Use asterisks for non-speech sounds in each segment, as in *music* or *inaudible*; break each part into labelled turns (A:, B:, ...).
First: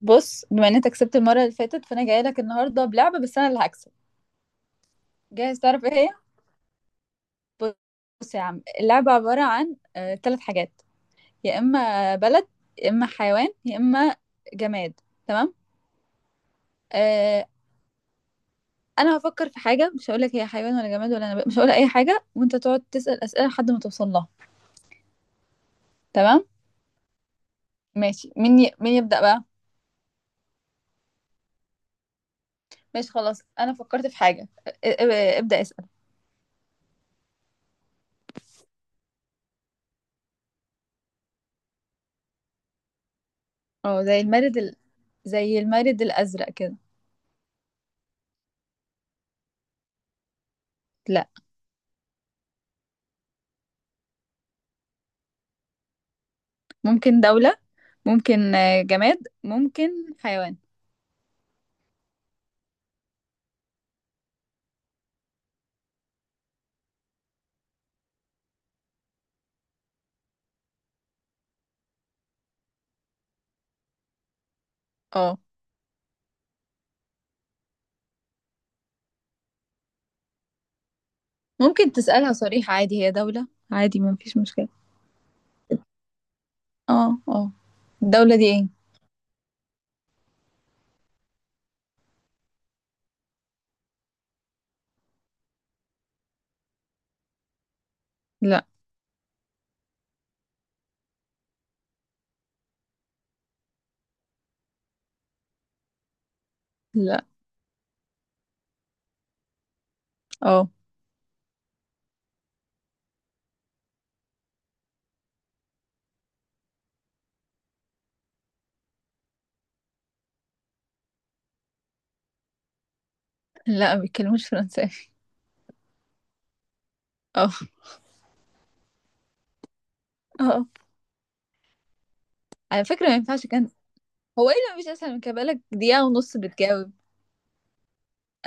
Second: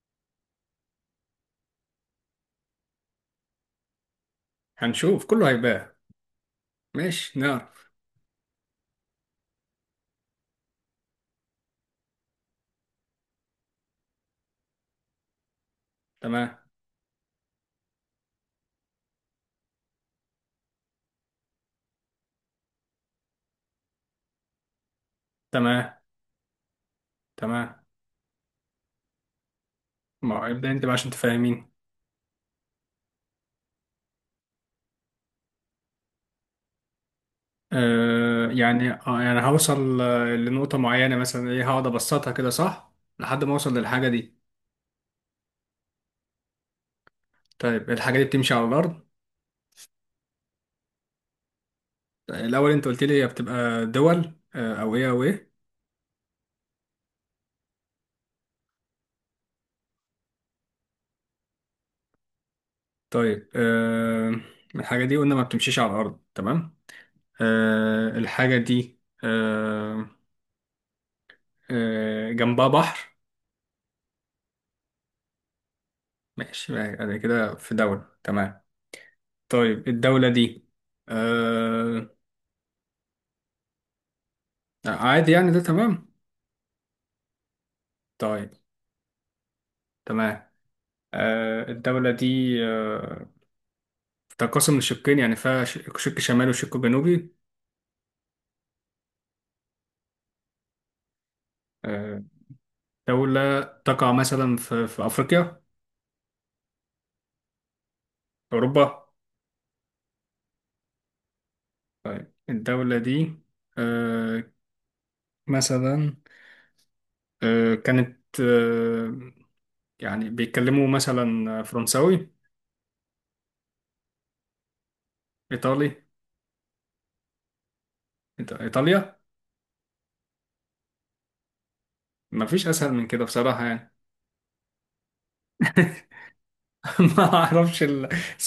A: بص، بما ان انت كسبت المره اللي فاتت، فانا جايه لك النهارده بلعبه، بس انا اللي هكسب.
B: هنشوف كله
A: جاهز تعرف
B: هيبان.
A: ايه هي؟
B: ماشي، نعرف.
A: بص يا عم، اللعبه عباره عن ثلاث حاجات: يا اما بلد، يا اما حيوان، يا اما جماد. تمام؟
B: تمام،
A: آه. انا هفكر في حاجه، مش هقول لك هي حيوان ولا جماد ولا نبات، مش هقول اي حاجه، وانت تقعد تسال اسئله لحد ما توصل لها.
B: تمام،
A: تمام.
B: تمام.
A: ماشي، مين يبدا بقى؟
B: ما ابدأ انت بقى عشان تفهمين.
A: ماشي خلاص، انا فكرت في حاجه، ابدا اسال.
B: يعني هوصل لنقطة معينة مثلا ايه، هقعد ابسطها كده صح لحد ما اوصل
A: اه،
B: للحاجة دي.
A: زي المارد الازرق كده.
B: طيب، الحاجة دي بتمشي على الأرض؟
A: لا.
B: الأول انت قلت لي هي بتبقى دول أو ايه أو ايه؟
A: ممكن دوله، ممكن جماد، ممكن حيوان.
B: طيب، الحاجة دي قلنا ما بتمشيش على الأرض، تمام. الحاجة دي. جنبها بحر.
A: اه.
B: ماشي، يعني كده في دولة، تمام. طيب، الدولة دي.
A: ممكن
B: آه.
A: تسألها صريح عادي، هي دولة عادي، ما فيش مشكلة.
B: آه، عادي، يعني ده تمام.
A: اه، اه. الدولة دي
B: طيب.
A: ايه؟
B: تمام. الدولة دي. تنقسم لشقين، يعني فيها شق شمالي وشق جنوبي.
A: لا.
B: آه دولة تقع مثلا في أفريقيا؟
A: لا.
B: أوروبا؟
A: اه.
B: طيب، الدولة دي. آه. مثلا. كانت. يعني بيتكلموا مثلا فرنساوي؟
A: لا. ما بيتكلموش فرنساوي.
B: إيطالي؟
A: اه.
B: إيطاليا.
A: اه. آه.
B: مفيش
A: على
B: أسهل من
A: فكرة ما
B: كده
A: ينفعش
B: بصراحة،
A: كان.
B: يعني.
A: هو ايه اللي مش اسهل من كده بقالك دقيقة
B: *laughs*
A: ونص بتجاوب؟
B: ما أعرفش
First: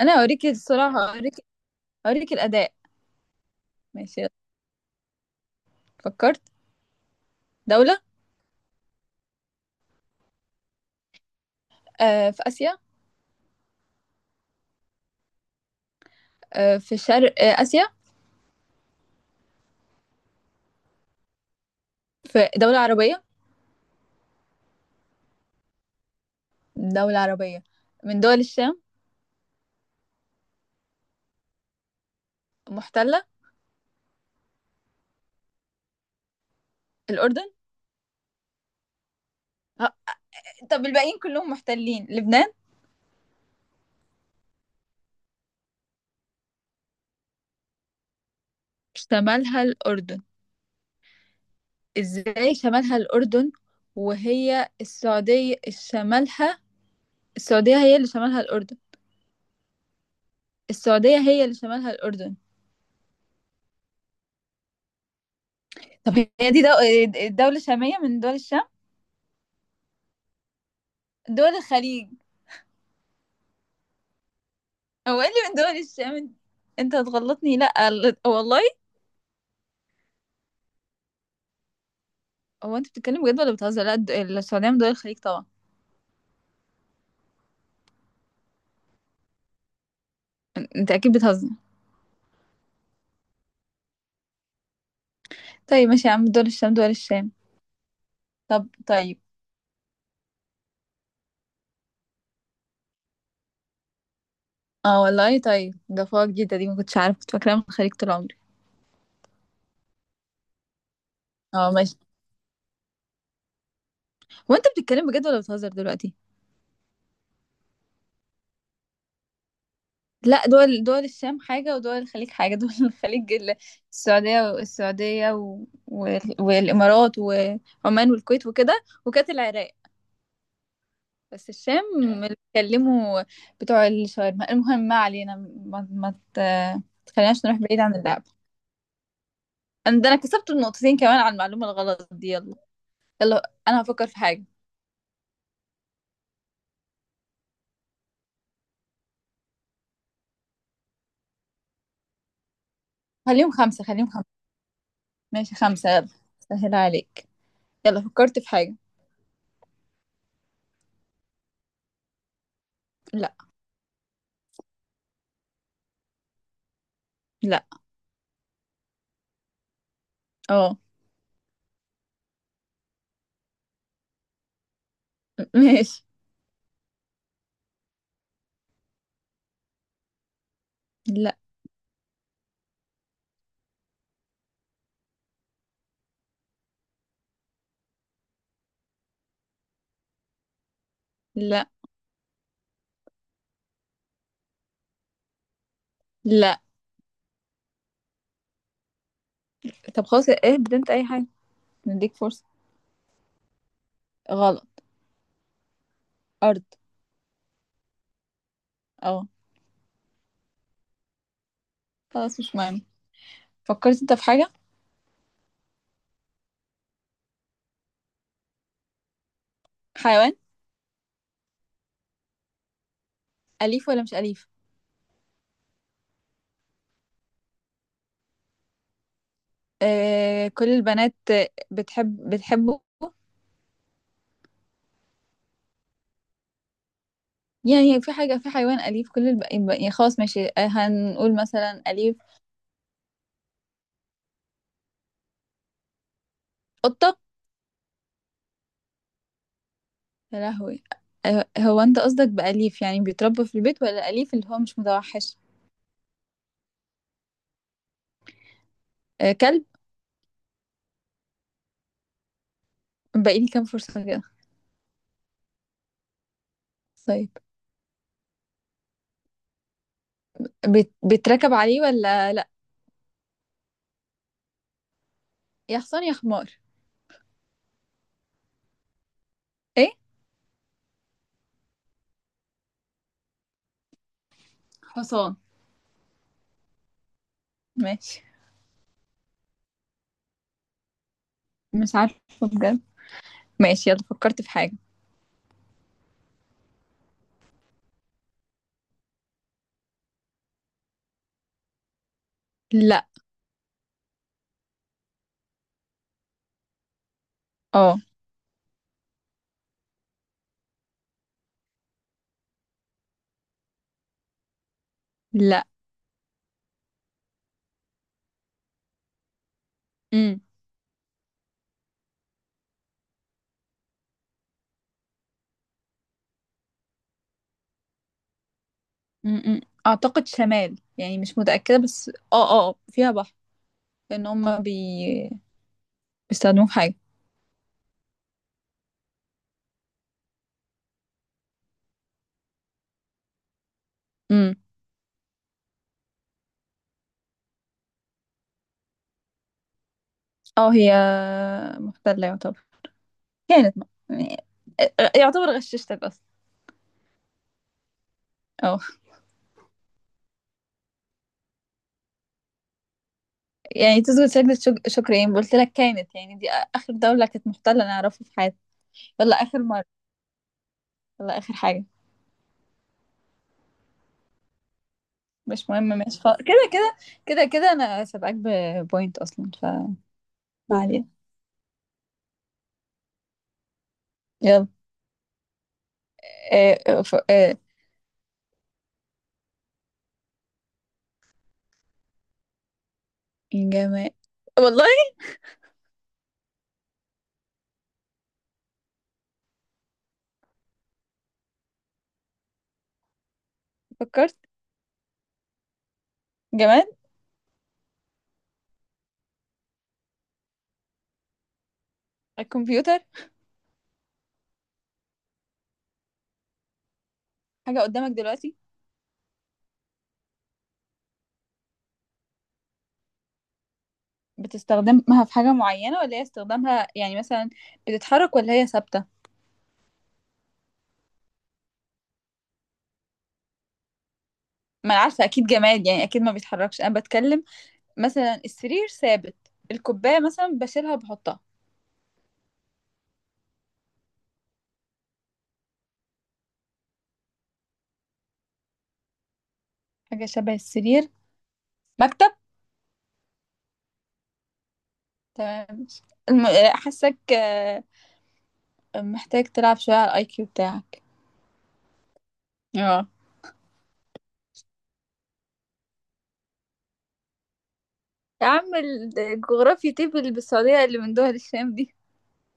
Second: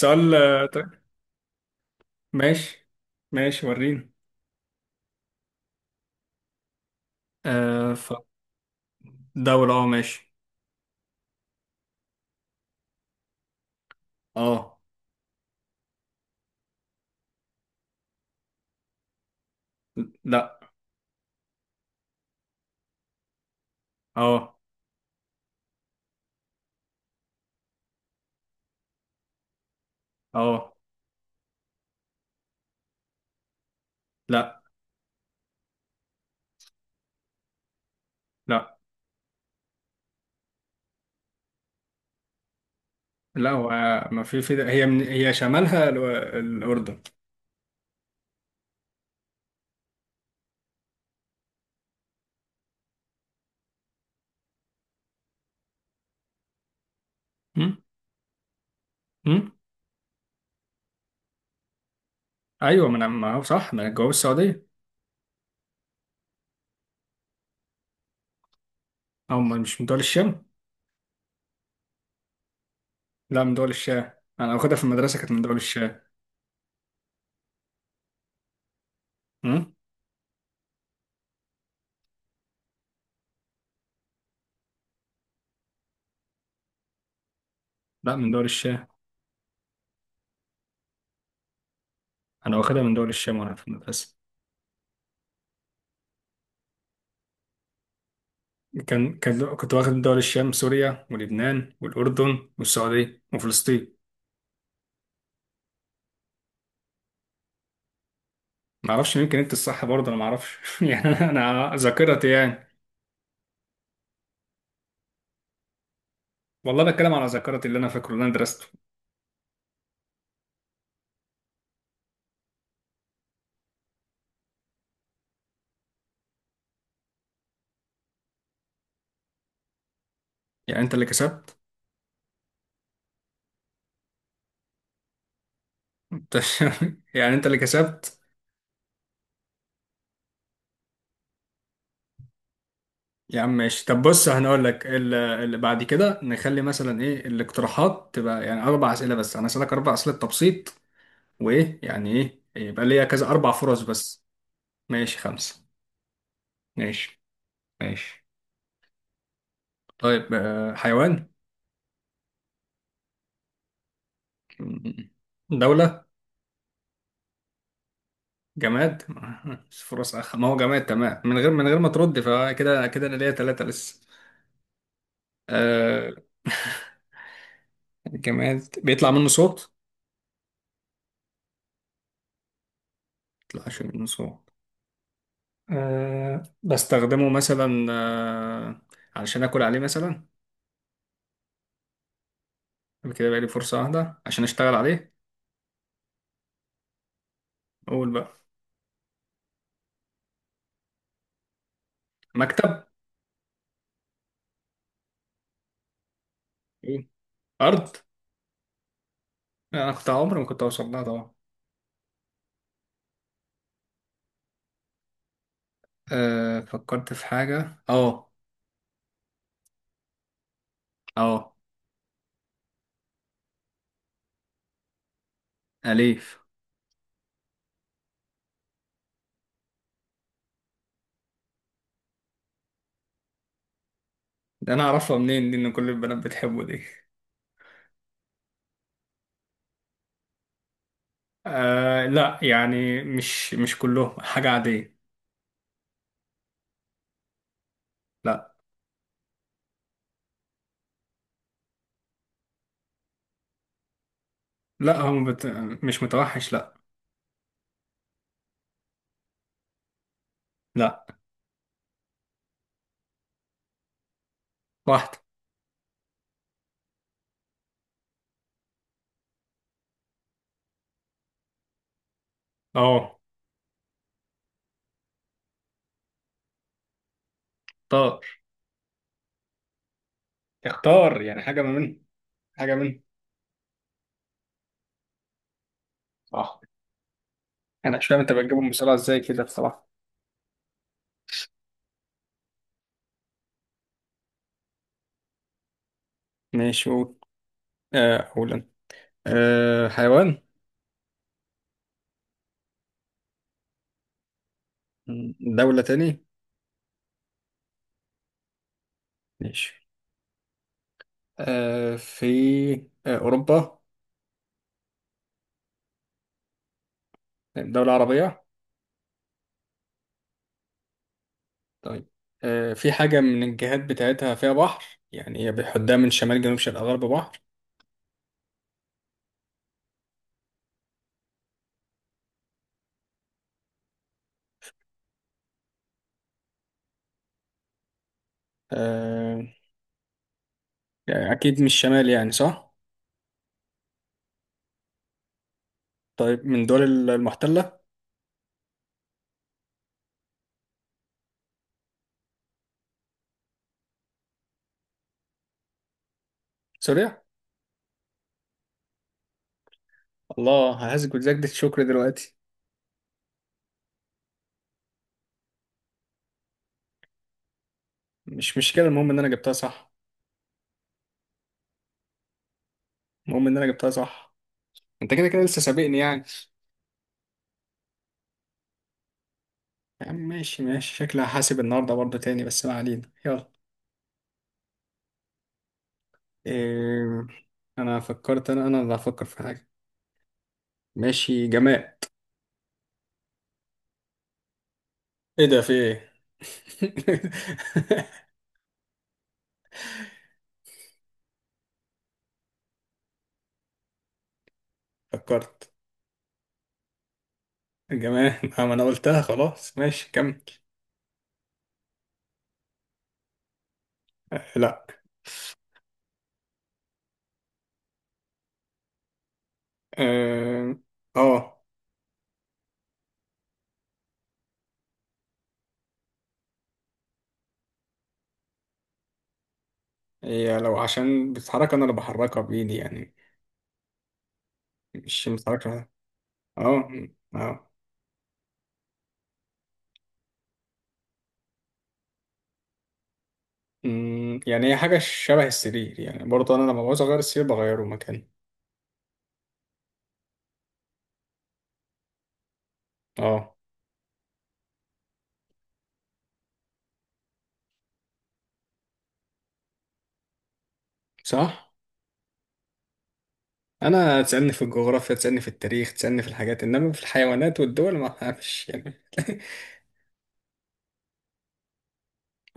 A: انا اوريك الصراحة، اوريك، اوريك الأداء.
B: ماشي، ماشي، وريني.
A: ماشي. فكرت. دولة.
B: ف دولة، اه، ماشي.
A: في آسيا.
B: اه.
A: في شرق آسيا.
B: لا.
A: في دولة عربية.
B: اه،
A: دولة عربية من دول الشام.
B: اه.
A: محتلة.
B: لا،
A: الأردن.
B: لا،
A: آه. طب الباقيين كلهم محتلين، لبنان؟
B: لا. هو ما في هي، من هي شمالها الأردن.
A: شمالها الأردن. إزاي شمالها الأردن وهي السعودية شمالها؟ السعودية
B: هم؟
A: هي اللي شمالها الأردن.
B: هم؟
A: السعودية هي اللي شمالها الأردن.
B: ايوه، ما انا، ما هو صح، ما انا جواب السعودية.
A: طب هي دي دو... دولة شامية من دول الشام.
B: او مش من دول الشام.
A: دول الخليج.
B: لا، من دول الشام. انا واخدها في المدرسة،
A: هو إيه
B: كانت
A: اللي
B: من
A: من
B: دول
A: دول
B: الشام.
A: الشام؟ انت هتغلطني، لا والله.
B: هم؟
A: هو أنت بتتكلم بجد ولا بتهزر؟ لا، السعودية من دول الخليج طبعا.
B: لا، من دول الشام.
A: أنت أكيد بتهزر.
B: انا واخدها من دول الشام وانا في المدرسة.
A: طيب ماشي يا عم، دول الشام دول الشام. طب طيب.
B: كنت واخد من دول الشام: سوريا ولبنان والأردن والسعودية وفلسطين.
A: اه والله، طيب ده فوق جديدة دي، ما كنتش عارفة، كنت فاكراها من الخليج طول عمري.
B: ما اعرفش، يمكن انت الصح، برضه انا ما اعرفش. *laughs* يعني انا
A: اه
B: أنا
A: ماشي.
B: ذاكرتي، يعني.
A: هو انت بتتكلم بجد ولا بتهزر دلوقتي؟
B: والله بتكلم على ذاكرتي، اللي انا فاكره، اللي انا درسته.
A: لا، دول دول الشام حاجة، ودول الخليج حاجة. دول *laughs* الخليج السعودية والإمارات وعمان والكويت وكده، وكانت العراق.
B: يعني انت اللي
A: بس
B: كسبت.
A: الشام اللي بيتكلموا بتوع الشاورما. المهم ما علينا. ما, ما
B: انت
A: ت...
B: *laughs* يعني انت
A: تخليناش
B: اللي
A: نروح بعيد عن
B: كسبت.
A: اللعب. ده انا كسبت النقطتين كمان على المعلومة الغلط دي. يلا.
B: يا عم،
A: يلا انا
B: ماشي، طب
A: هفكر في
B: بص،
A: حاجة.
B: هنقول لك اللي بعد كده، نخلي مثلا ايه الاقتراحات تبقى، يعني اربع اسئله بس، انا اسالك اربع اسئله تبسيط. وايه يعني ايه؟ يبقى ليا كذا
A: خليهم
B: اربع فرص
A: خمسة، خليهم
B: بس.
A: خمسة.
B: ماشي،
A: ماشي،
B: خمسه.
A: خمسة، يلا. سهل
B: ماشي،
A: عليك. يلا
B: ماشي.
A: فكرت في حاجة.
B: طيب، حيوان؟
A: لا.
B: دوله؟
A: لا.
B: جماد؟ *laughs* مش فرص، ما هو
A: اه
B: جماد، تمام، من غير ما ترد فكده كده انا ليا ثلاثة لسه.
A: ماشي.
B: آه. *laughs* جماد بيطلع منه صوت؟
A: لا.
B: بيطلعش منه صوت. بستخدمه مثلا علشان اكل عليه مثلا؟
A: لا.
B: يبقى كده، بقى لي فرصة واحدة عشان اشتغل عليه.
A: لا.
B: اقول بقى.
A: طب خلاص، ايه انت اي حاجة، نديك فرصة.
B: مكتب؟
A: غلط. ارض.
B: إيه؟ ارض؟
A: اه.
B: انا كنت عمري ما كنت اوصل لها طبعا.
A: خلاص مش مهم. فكرت انت في حاجة.
B: فكرت في حاجة، اه.
A: حيوان.
B: اه.
A: أليف ولا مش أليف؟
B: اليف.
A: آه، كل البنات بتحبه.
B: ده انا اعرفها منين دي، ان كل البنات بتحبه دي؟
A: يعني في حاجة، في حيوان أليف، يعني خلاص ماشي، هنقول مثلا أليف.
B: لا، يعني مش كلهم، حاجة عادية.
A: قطة.
B: لا.
A: يا لهوي. هو انت قصدك بأليف يعني بيتربى في البيت، ولا أليف اللي هو مش
B: لا، هم
A: متوحش؟
B: بت... مش متوحش، لا.
A: آه، كلب.
B: لا.
A: باقي لي كام فرصة كده؟
B: واحدة.
A: طيب، بتركب عليه ولا لا؟
B: اه.
A: يا حصان يا حمار.
B: اختار.
A: ايه.
B: اختار، يعني حاجة ما منهم. حاجة منهم.
A: حصان.
B: صح. أنا مش فاهم
A: ماشي.
B: أنت بتجيبهم بسرعة إزاي كده، بصراحة.
A: مش عارفة، بجد. ماشي يلا فكرت في حاجة.
B: ماشي، قول. أقول أنا. حيوان؟
A: لا.
B: دولة تاني؟
A: اه.
B: ماشي. في أوروبا؟
A: لا.
B: دولة عربية؟
A: امم.
B: طيب، في حاجة من الجهات بتاعتها فيها بحر، يعني هي بيحدها من شمال جنوب شرق غرب بحر.
A: امم اعتقد شمال يعني، مش متأكدة، بس فيها بحر. لان بيستخدموه في حاجة.
B: آه يعني أكيد مش شمال، يعني صح؟
A: امم.
B: طيب، من دول المحتلة؟
A: اه هي محتلة يعتبر، كانت م... يعني- آه، آه، يعتبر غششتك اصلا.
B: سوريا؟
A: اه.
B: الله، ههزك وتزايد الشكر دلوقتي.
A: يعني تسجد سجدة شكر؟ ايه قلت لك، كانت يعني دي اخر دولة كانت محتلة انا اعرفها في حياتي.
B: مش مشكلة، المهم إن أنا
A: يلا
B: جبتها
A: اخر مره.
B: صح.
A: يلا اخر حاجه.
B: المهم إن أنا جبتها صح. أنت كده كده لسه
A: مش مهم
B: سابقني،
A: ماشي
B: يعني.
A: خلاص، كده كده. كده كده انا سابقاك ببوينت اصلا،
B: يا عم، ماشي،
A: ما
B: ماشي،
A: علينا
B: شكلي هحاسب النهاردة برضه تاني، بس ما علينا، يلا.
A: يلا. آه آه ف...
B: إيه.
A: آه
B: أنا فكرت، أنا اللي هفكر في حاجة. ماشي، جماد.
A: جماد والله.
B: إيه ده؟ في إيه؟ *laughs*
A: فكرت.
B: فكرت.
A: جماد.
B: جماد، ما أنا قلتها خلاص، ماشي كمل.
A: الكمبيوتر.
B: لا.
A: حاجه قدامك دلوقتي.
B: آه. آه.
A: بتستخدمها في حاجه معينه، ولا هي استخدامها يعني مثلا بتتحرك ولا هي ثابته؟
B: هي لو عشان بتتحرك، انا اللي بحركها بايدي يعني.
A: ما انا عارفه
B: مش
A: اكيد جماد،
B: بتحركها.
A: يعني اكيد ما بيتحركش،
B: اه.
A: انا بتكلم
B: اه.
A: مثلا السرير ثابت، الكوبايه مثلا بشيلها بحطها.
B: يعني هي حاجه شبه السرير، يعني برضه انا لما بعوز اغير السرير بغيره مكاني.
A: حاجه شبه السرير. مكتب.
B: اه.
A: تمام. حاسك محتاج تلعب شوية على الاي كيو بتاعك.
B: صح.
A: اه.
B: انا تسالني في الجغرافيا، تسالني في التاريخ، تسالني في الحاجات، انما في الحيوانات والدول ما
A: يا
B: فيش،
A: عم
B: يعني. *laughs*
A: الجغرافيا؟ طب اللي بالسعودية اللي من دول الشام دي.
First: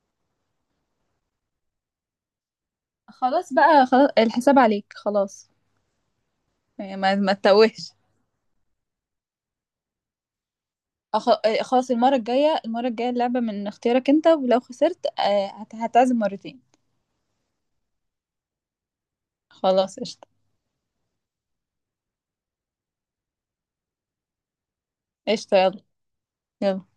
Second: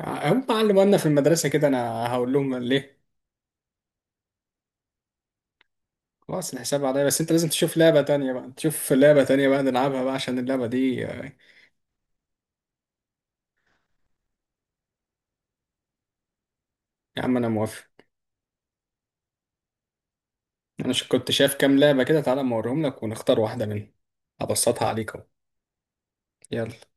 B: هم علموا لنا في المدرسه كده، انا هقول لهم ليه.
A: خلاص بقى، خلاص الحساب عليك خلاص.
B: خلاص، الحساب
A: يعني
B: عليا،
A: ما
B: بس انت
A: ما
B: لازم تشوف
A: تتوهش.
B: لعبه تانية بقى، تشوف لعبه تانية بقى نلعبها بقى عشان اللعبه دي
A: أخ-
B: آه،
A: خلاص، المرة الجاية، المرة الجاية اللعبة من اختيارك انت، ولو خسرت هتعزم مرتين.
B: يا عم، انا موافق.
A: خلاص قشطة.
B: انا كنت شايف كام لعبة كده، تعالى أما اوريهم لك ونختار واحدة منهم. ابسطها عليك اهو.
A: قشطة يلا. يلا.
B: يلا.